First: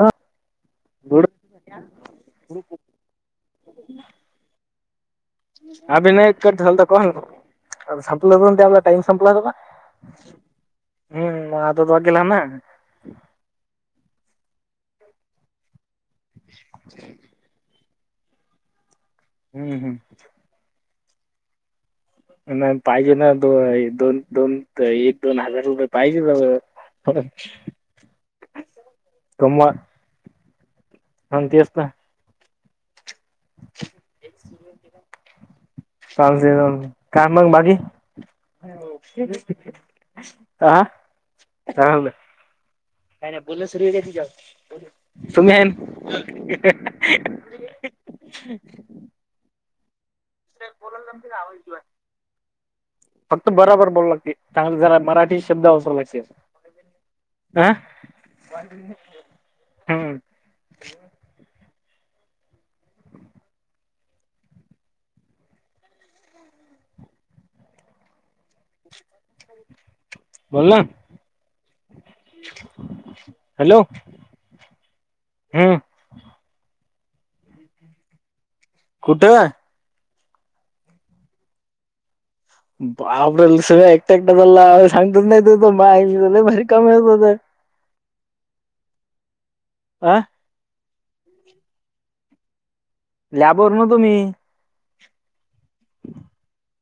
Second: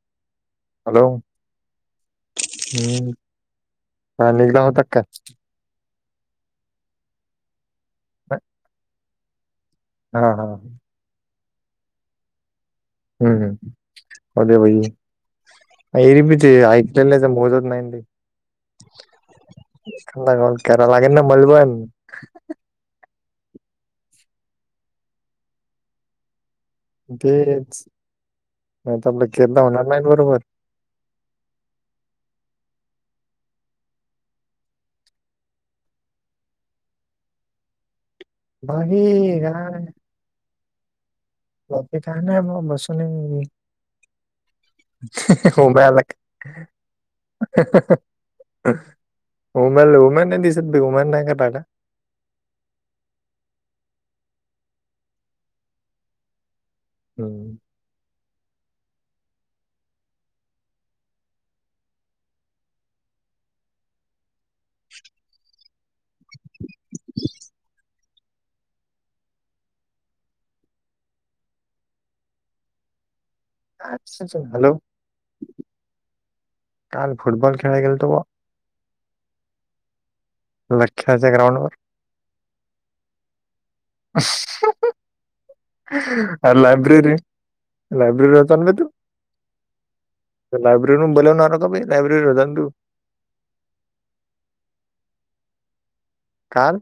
हा hello good हम् काल निघला होता काय. आबे नाही कट झालता कॉल काल संपला काय होता टाइम संपला होता आपला हा हा हम्म मांग आता तुआ केला ना हम्म हम् होर भाई एरी बी ते ऐकलेलं मोजत नाही ते हम्म हम्म ड करा लागलं न मल पण नाही पाहिजे ना दो दोन दोन एक दोन हजार रुपये पाहिजे तेच नाहीत आपलं केरला होणार नाही बरोबर हो तेच ना काल काय मग बाकी बाकी आा अदी का म मसली काय नाही बोलण सुरू आहे त तुम्ही आहे ओम्या ले ओम्या नाही दिसत ओम्या काय करा लागला फक्त बराबर बोलू लागते चांगलं झारा मराठी शब्द वापरा लागते हम् अह हम्म बोल ना अच्छ हॅलो हम्म काल फुटबॉल खेळायले गेल्तो बॉ कुठे लक्ष्याच्या ग्राउंड वर बाबरल एकटा एकटा झाला सांगतच नाही त त म भारी काम आहे मग लयब्रेरीलाता आणण ब तू आं लायब्ररी न बोललवणार का लायब्रेरी र होता तू लॅबवर नवतो मी काल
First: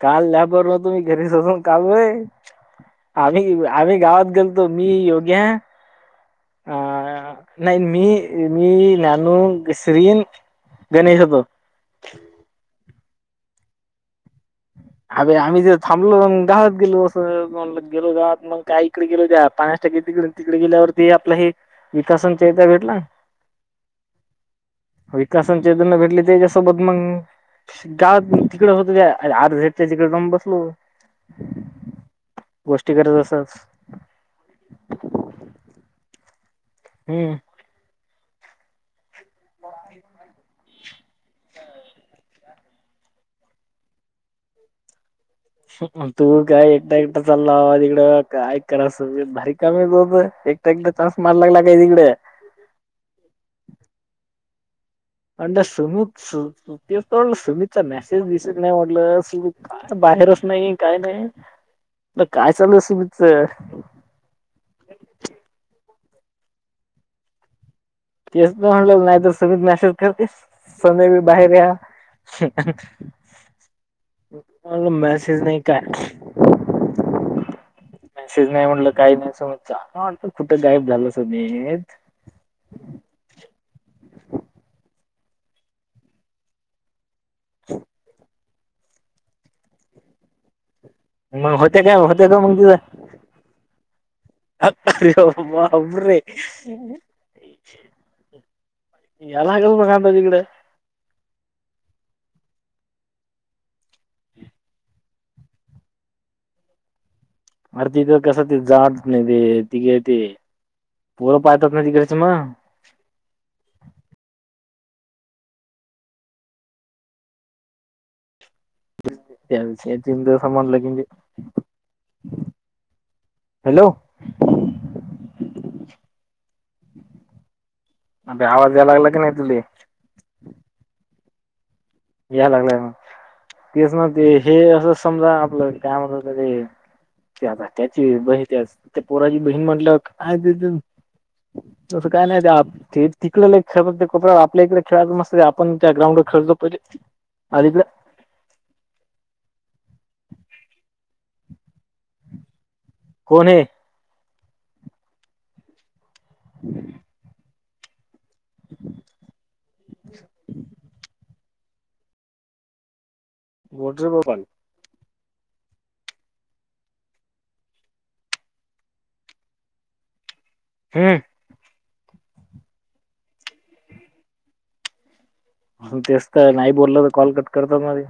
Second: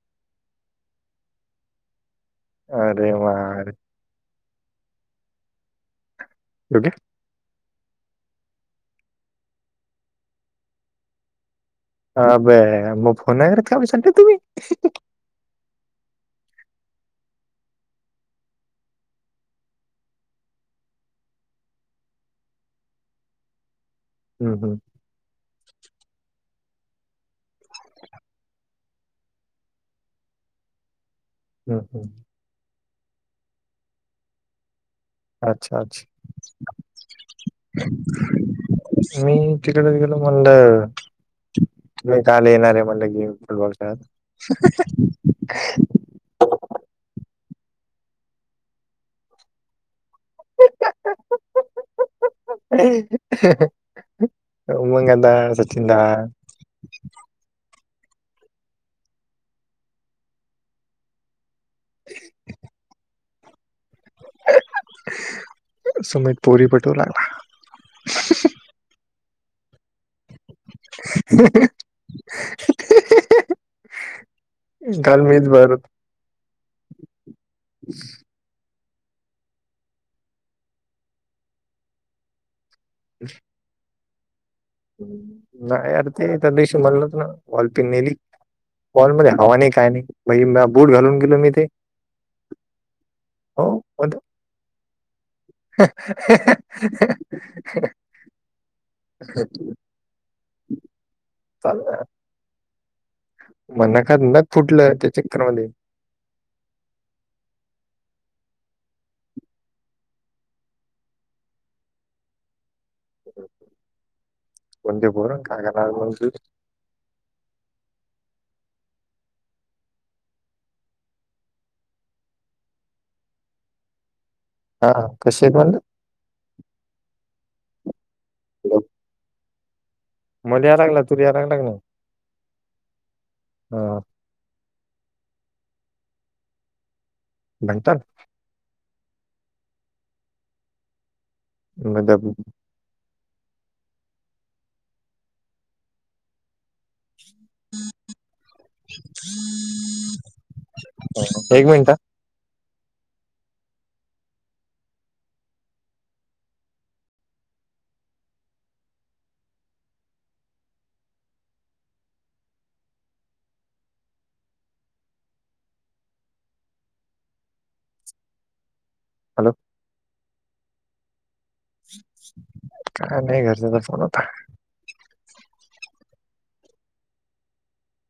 काल लॅब वर नवतो कल घरीच होता न बे अरे वा आम्ही आम्ही गावात गेलतो मी योगे [unintelligible] नाही मी मी नानू, श्रीन, गणेश होतो. अबे म फोन नाही करत का बे? [unintelligible] तुम्ही अबे आम्ही जर थांबलो अन गावात गेलो असं म्हटलं गेलो गावात मग काय इकडे गेलो त्या पाण्याच टाकी तिकडे तिकडे गेल्यावरती आपल हे विकास अन ते भेटल. हम्म हम्म विकास अन चेतन ला भेटले त्याच्यासोबत मग गावात तिकड होत त्या अरे आर त्याच्याकडे जाऊन बसलो. हम्म गोष्टी करत असच. अच्छा अच्छा हम्म मी तिकडेच गेलो म्हणाल. मी काले येणार आहे म्हणलं की गेम फुटबॉल खेळत. तू काय एकटा एकटा चाला बाबा तिकड काय करा [unintelligible] भारी काम आहे तू अ तर. एकटा एकटा चान्स मारायला लागला काय तिकड. उमग आता म्हटलं सचिन दा. सुमित तेच तर म्हटलं सुमितचा मेसेज दिसत नाही म्हटलं. बाहेरच नाही काय नाही. ते काय चालू आहे सुमित? सुमित पोरी पटवू लागला. तेच त म्हणल नाही तर सुमित मेसे करते सध्या मी बाहेर आहे आ. म्हटलं काल मेसेज मीच नाही काय? भरत मेसेज नाही म्हटलं काही नाही सुमित चा कुठं गायब झालं समीत. [inaudible] नाही अर ते त्या दिवशी म्हणल होत न वॉल पिन नेली. बॉलमध्येध्ये हवा नाही काय नाही [unintelligible] बूट घालून. गेलो मी मग ते होत्या काय होत्या का मग तिथं. हो होत्या. रे बापरे! या लागल मग आता तिकडे. चाल ना. म नखात नख फुटलं त्या चक्करमध्ये. मग तिथं कसं जा वाटत नाही तिथे ती येते तिथे. पोरं पाहतात ना तिकडचे म. कोणते पोर काय करणार आहेत मग ते [unintelligible] हॅलो हा कशी आहेत म्हटलं? अबे आवाज या लागला की नाही तुले. मले या लागला तुले या लागणार का मग या लागलाय मग तीच न ते हे असं समजा आपलं काय म्हणतात त्याले? ते म्हणतात आता बही त्या ते पोराची बहीण म्हटलं काय तिथ तसं काय मतलब नाही ते आप ती तिकड लय खेळत ते कोप्यावर आपल्या इकडे खेळायचं मस्त ते आपण त्या ग्राउंडवर खेळत जाऊ पहिले अलीकडे एक मिनट अ. कोणे [inaudible] बोल रे बबन. हॅलो हम्म काय नाही घरचा तर फोन होता ते असत नाही बोललं तर कॉल कट करतात मध्ये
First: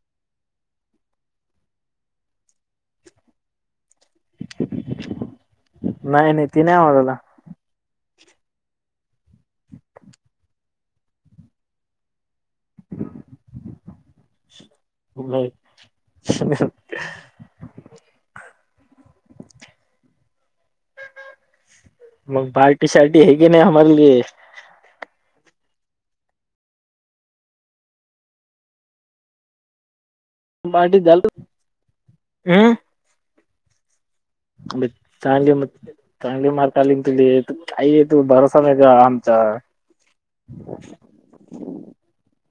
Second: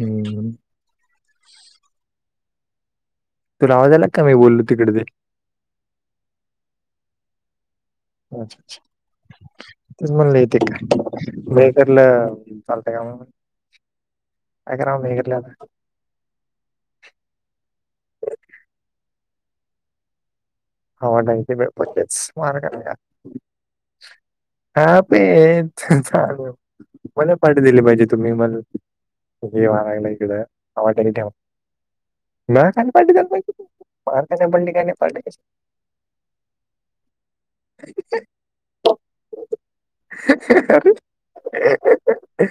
हम्म तूलावायला का मी बोललो तिकडे ते नाही नाही ती नाही आवाला अच्छ अच्छा तेच म्हणलं येते का मकरला चालतय का मगय का ना मेघलं आता ह हवा ंगती बे पकेच मग मार कर पार्टी शार्टी हे की नाही हमारे लिए हा पे चालेू मला पाठी दिली पाहिजे तुम्ही मारयला इकडें पार्टी ठ झाल हम्म ख म चांगडी मार कालिन तलीेत आई तू भरसा नाही का आमचा अरे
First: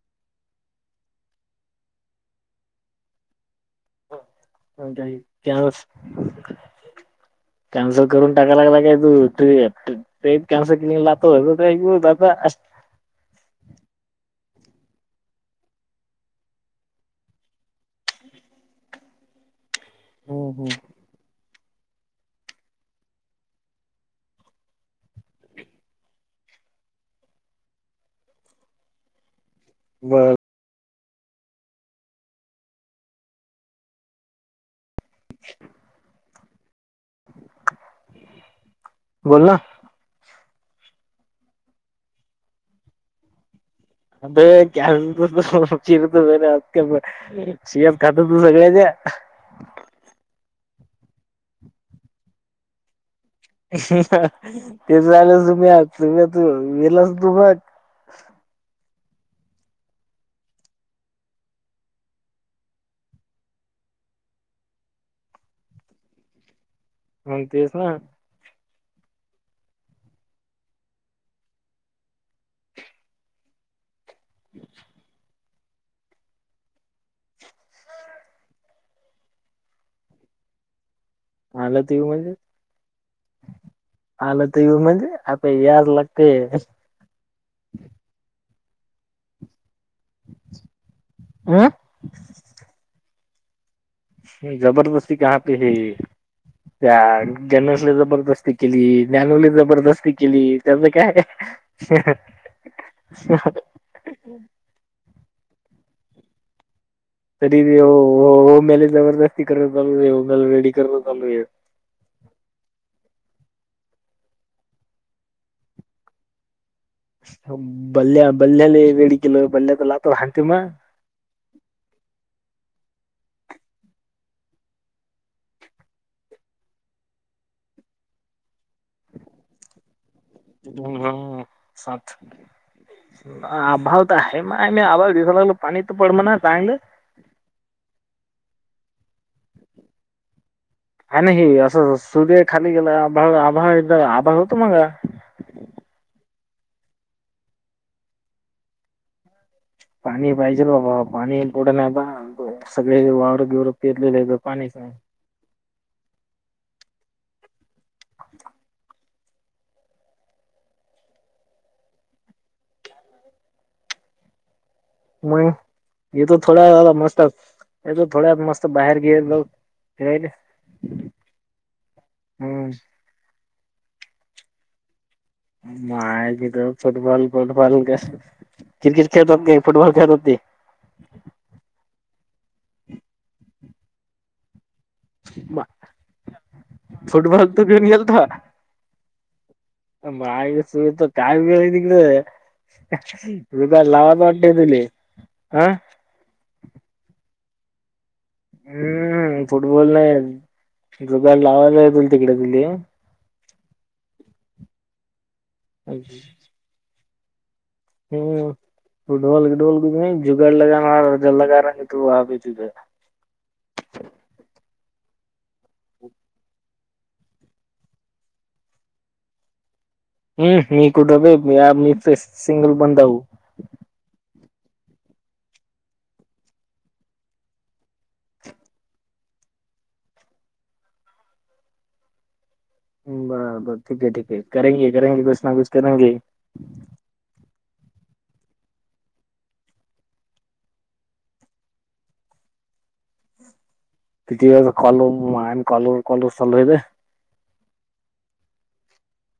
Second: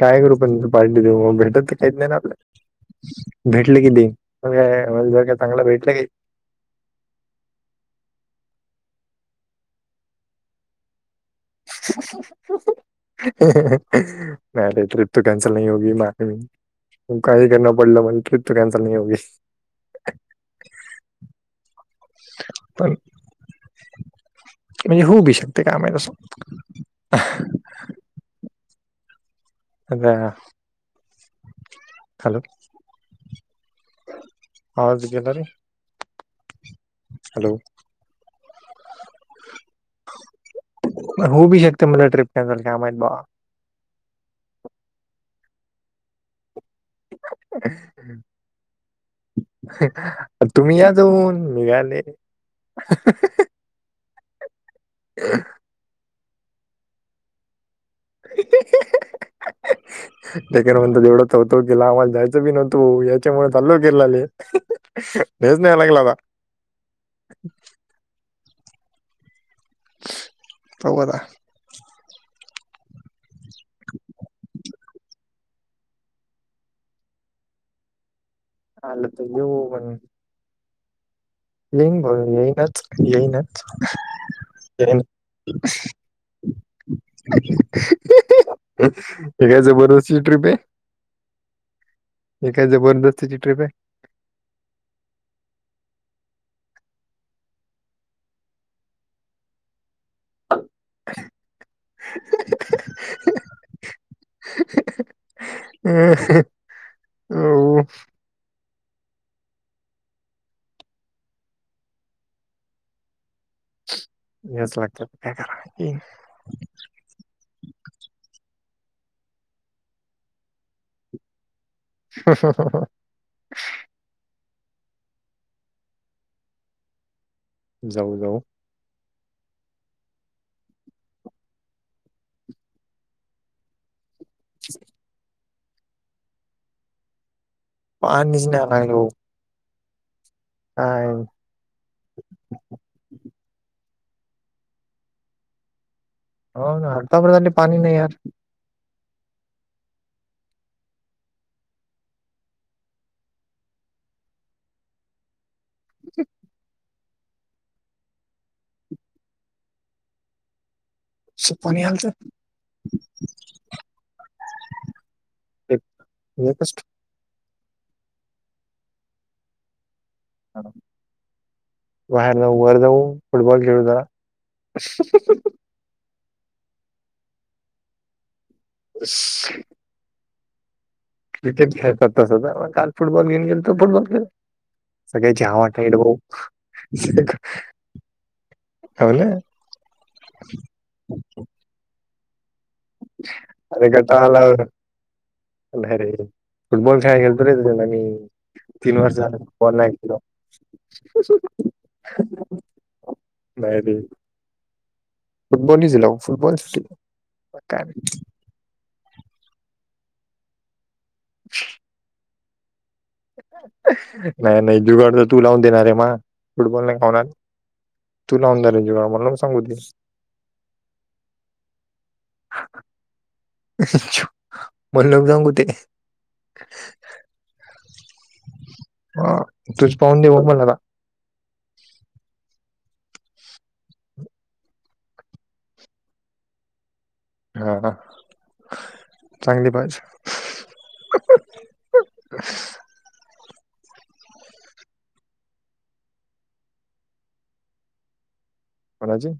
काय करू पण पार्टी देऊ मग भेटत की काहीत नाही ना आपल्याला भेटले की दे अ तंग कॅन वेटले का कॅन्सल करून टाकाय लागला काय तू ट ट्रेप कॅन्सल केली [unintelligible] नाही रे ट्रिप त कॅंसल नाही हो [unintelligible] तू काहीही करना पडला म्हण ट्रिप त कनसल नाही व्हायची. हम् हम्. पण होऊ बी शकते. काए माहीत असं. बर [unintelligible] हॅलो. आवाज गेला रे. हॅलो. बोल ना. होउ बी शकत. म्हटलं ट्रिप कॅन्सल काय माहीत बुवा. अबे [unintelligible] [unintelligible] खात तू सगळ्याच्या तुम्ही या जाऊन. निघाले- ते झालं तुम्ही तुम्ही त गेलस तुम- [inaudible] कन म्हणत तेवढाच होतो कि ला आम्हाला जायचं बी नव्हतो याच्यामुळे चाल्ल केे लाले. हेच न्यावं लागलं आता. आणि तेच ना. पाहू आता. आलं तर घेऊ पण. आलं ते येईन बोल. म्हणजे येईनच येईनच. आलं तर येऊ येईन. म्हणजे? आता यावच लागतय. काय जबरदस्त - तुझी ट्रिप आहे? हं? हे काय जबरदस्तीची ट्रिप आहे. जबरदस्ती कहा पे है? त्या गणेशले जबरदस्ती केली. ज्ञानुले जबरदस्ती केली. त्याचं काय? [inaudible] [inaudible] तरी बी ओ ओम मले जबरदस्ती करत होता. [unintelligible] ऑल रेडी करण चालू आहे. यावंच लागते. काय कराव [unintelligible] बल्ल्या बल्ल्याला वेळी केलो. बल्ल्या तर लातो हाण त्यो मग. ह ह ह ह. जाऊ जाऊ. [unintelligible] साथ आहे म मी. आवाज दिस लागलो पाणी त पडल ना चांगलं. पाणीच नाही [unintelligible] काय हां ना हे असं सूर्य खाली गेला. आभा एकदा आभाळ होत मघा. हो ना. [unintelligible] पाणी नाही यार. पाणी पाहिजेल बाबा. पाणी पुढं नाहीता. सगळे वावर गिवर पिरलेले आहे. पाणीच नाही. अ सुफ पाणी आलत? म? इथं थोडा वेळ झाला मस्त. येतो थोड्या वेळात मस्त. बाहेर बिहेर जाऊ फिरायले. बाहेर जाऊ. हम्म वर जाऊ. फुटबॉल खेळता. माय कथ फुटबॉल फुटबॉल का? क्रिकेट खेळत होत का? फुटबॉल खेळत होते? क्रिकेट खेळतात तसं. काल फुटबॉल घेउन गेल त फुटबॉल खेल- सगळे जावटड ब फुटबॉल तो घेऊन ह ना माग सुय काही बी नििकळ त अरे लावाात वाट दिली अह अरे फुटबॉल खेळा खेळतो रे त्या मी तीन वर्ष झालेॉ नाहीलो दग लावालाोल तिकडे दिली बायब फुटबॉल झाला फुटबॉल काय नाही हम् फुडॉलगडल क जुगडला जाणार जलागार त तुझ नाही नाही दुर्गड तर तू लावून देणार आहे म फुटबॉल नाही खाऊणार तू लावूनाेंज करा मला मग सांगू हम्म मी कुठ मी सिंगल बंदव च म्हणक जाऊ कु ते ह तूच पाहून देव मलाता बरोबर ठीक आहे ठीके करेगे करेगे कस ना क करेगे हा चांगली बाज तिथ कलर मान कॉलूर कॉलूर चालू होेत होणाजी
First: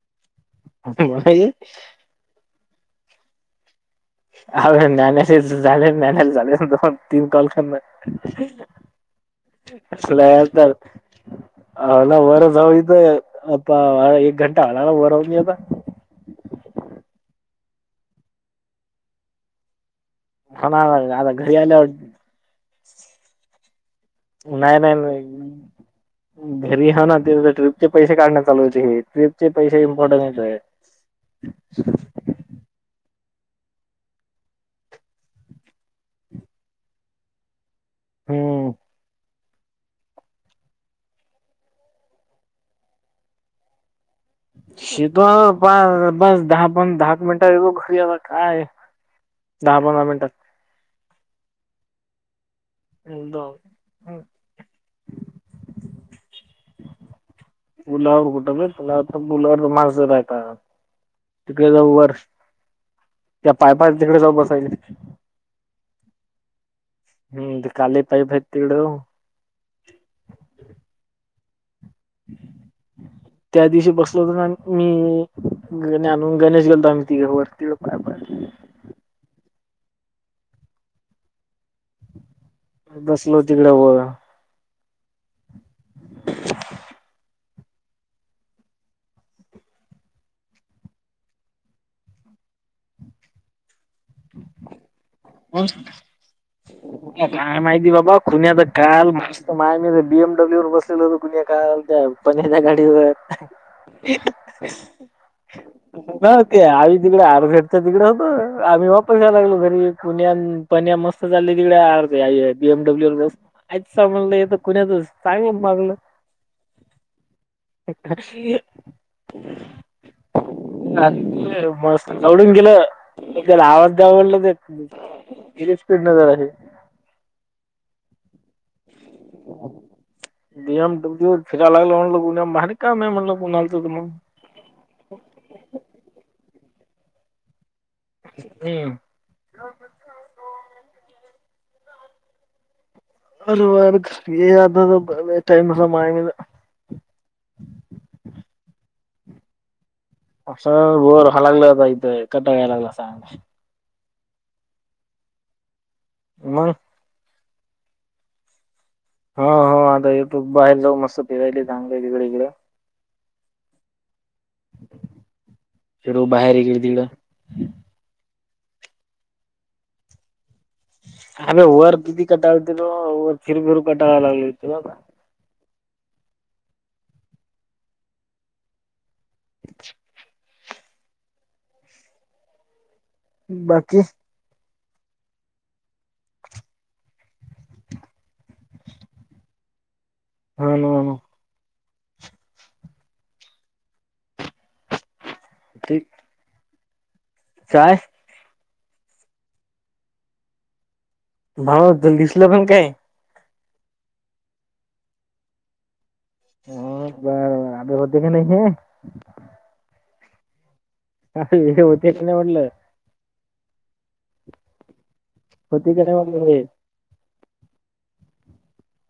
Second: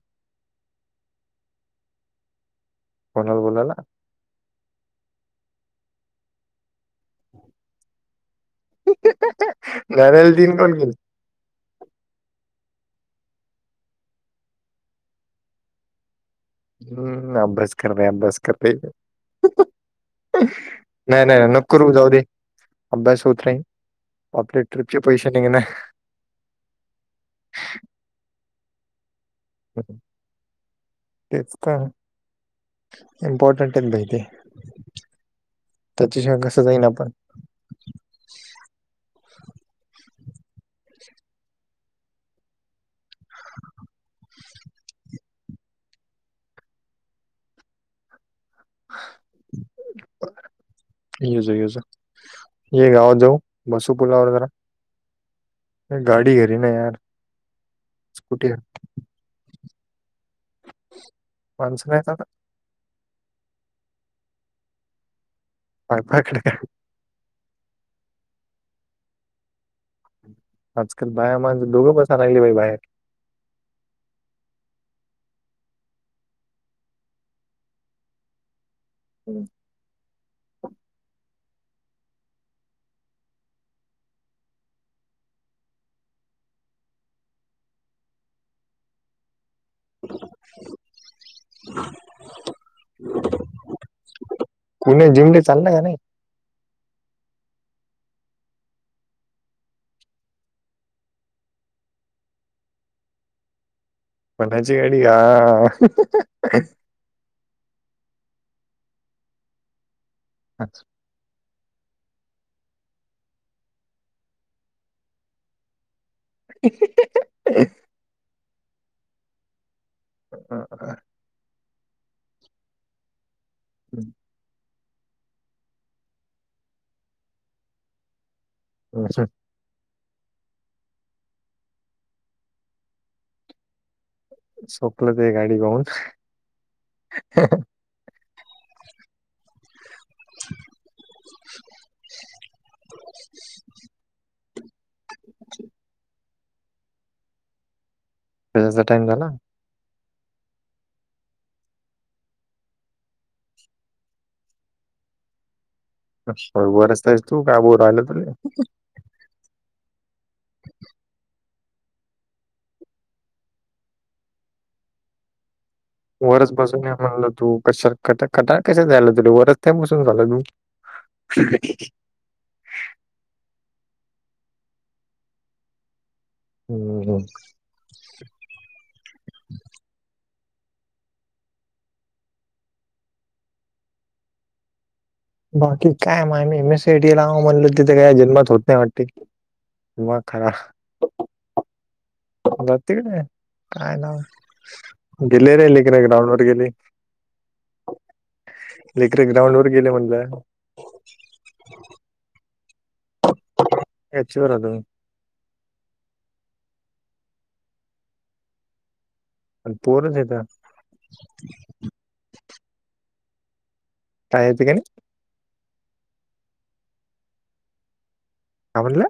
कोणाल बोलाला अ नालेच झाले नानाला झाले दोन तीन कॉल करण असला नारायण तीन कॉल केले हला वरजथ एक घंटा हळाळा वरव नता हम्म अबस करते अबस करते हो ना नाही आता नाही घरी आल्यावर नकू जाऊदी अभ्यास उतरा नाही नाही नाही घरी आहे ना त ट्र्रीपच्या पैसे काढण्यात चालू होते हे ट्र्रीपचे पैसे इम्पॉर्टनट आहे टि का इमपॉ्टंटन भहिती त्याच्या शिवाय कसं जाईना आपण होम शेतो प बस दहा प दहा मिनिटा व गो घरी आला काय दहा पंधरा मिनटात यज यज य गावात जाऊ दो- बसुपुला वगरा गाडी घेरी ना य स्कुटी तुला तर मुलावर माजर आहे का तिकडे माणसं जाऊ नाही वर आता त्या पायपा तिकडे जाऊ बसायला पाय पाकडे हम ते काली पा फेेतड आजकाल बाया माणे दोघं बस राहिली बाई बाहेर त्या दिवशी बसल तर ना मी ग आणून गणेश गेलो आम्ही तिघे वर तडं पाय पड हम्म बसलो तिकडे ब कुणी जिमले चालला का कुण्या नाही काय माहिती बाबा खुण्यात काल मस्त मा म बीएमडब्ल्यू वर बसलेल होत कुण्या काल काय पण त्या गाडीवर कोणाची गाडी हा ना ते आ तकडे आर्से तिकड होतं आम्ही वापस यायला लागलो घरी पुन पन मस्त चाललं तिकडे बीएमडब्ल्यू व आच स म्हणलं येत कुण्यात चांगलं मागलं एखादी ह ह मस्त आवडून गेलं त्याला आवाज द्या म्हणलं. इ स्पीड नजर आहे. ओ शेट. बीएम डब्ल्यू फिरायला लागलं म्हणल [unintelligible] भारी काम आहे म्हणल कुणालच मग. सोपलं ते गाडी पाहून हम्म. वर वर ये अता झोपायला टइम समाय गेल. हेजा टाइम झाला? अस वर हलायगला जायचयं कटाळ यालागला असा. मग वरच हायस तू, काय बु राहिल ते? हा हो आता येतो बाहेर जाऊ मस्त फिरायले चांगले तिकडं हिकडं. फिरू वरस बाहेर इकडे बसून ये तिकडे म्हणल तू. कश कटाळ कश जायला तु वरस त्या बसून झालं तू. आरे वर किती कटाळ केलो. वर फिर फिरू कटाळ लागल लागलं होत ते. हम्म हम्म. [inaudible] बाकी? बाकी काय मग मी M S C I T लावावं म्हणलं तित् काय जन्मात होत नाही वाटते. मग खरा हम्म हम्म. जातय काय, काय लाव? गेले रे लेकर ग्राउंड वर गेले. चाय लेकर एक डाऊनलोड केलं म्हणलं. भा दिसलं पण काय? ह्याच्या वर आलो मी. मग बर बर, आदी होतय काय नाही हे? आणि पोरच येता. ह हे होते का नाही म्हटलं. काय येतय का नई? होतय काय नई बगून घे. काय म्हणाला?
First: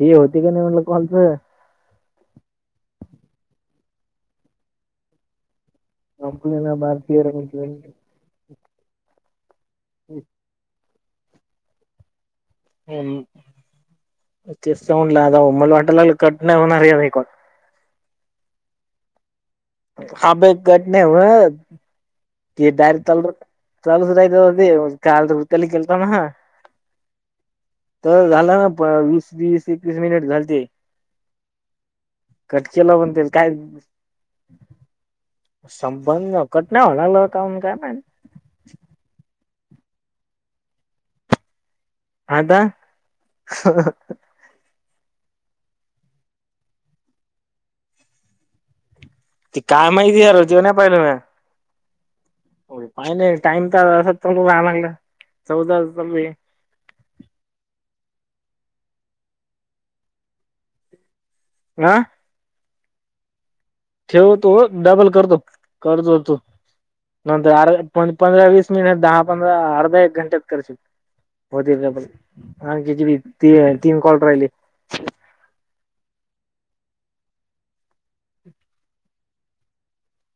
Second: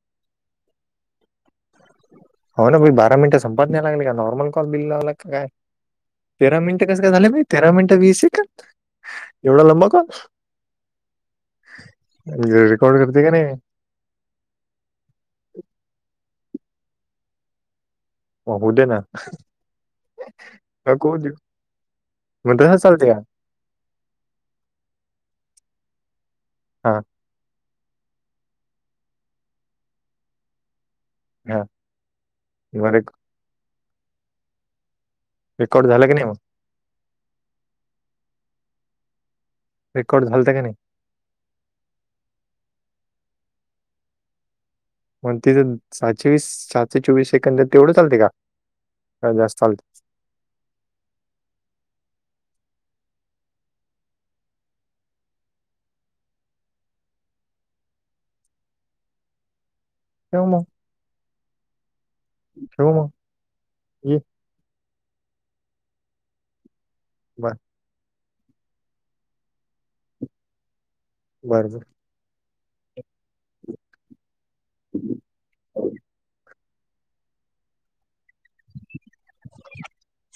हे होतय काय नई म्हटलं कॉलच? हो ना भाई बारा मिनटं संपत नाही लागली, का नॉर्मल कॉल बिल लावला का काय? तेरा संपलं मिनिटं कसं काय भारतीय झालं भाई? तेरा मिनिटं वीस सेकंड. एवढा लंबा कॉल? रंग [unintelligible] नाही ह तेस् ऊन लडाऊ. मला वाटायलागल कट नाही होणार आता हे कॉल. मग होऊ दे ना. आबे कट नाही नको देऊ व्हत. मग ते तसं चालते डायरेक्ट का चालूच, चालूच राहील ना ते. काल वृत्याला केलतना. हा. तर झाला ना प वीस, वीस, एकवीस मिनिट झालते. हा कट मग केलं पण ते काय रेकॉर्ड झालं का संपन नाही मग ना, कट नाही होहु लागला आता काय माहित. रेकॉर्ड झालात काय नई? आता [inaudible] मग तिथं सातशे वीस, सातशे चोवीस सेकंद तेवढंच आलते का? जास्त ती चालते काय माहिती यार, जेवण्या पाहिलं म्या. हो पाहिलं टाईम तर असच चालू राहिलागला, चौदाच चालू आहे. ठेव मग. हा शेव मग ये ठेवतो डबल करतो करतो तो नंतर बर आर पण पंधरा वीस मिनिट दहा पंधरा अर्धा एक घंट्यात कर शक बर बर होतील आपण ह जी बी त तीन कॉलट राहिली [unintelligible]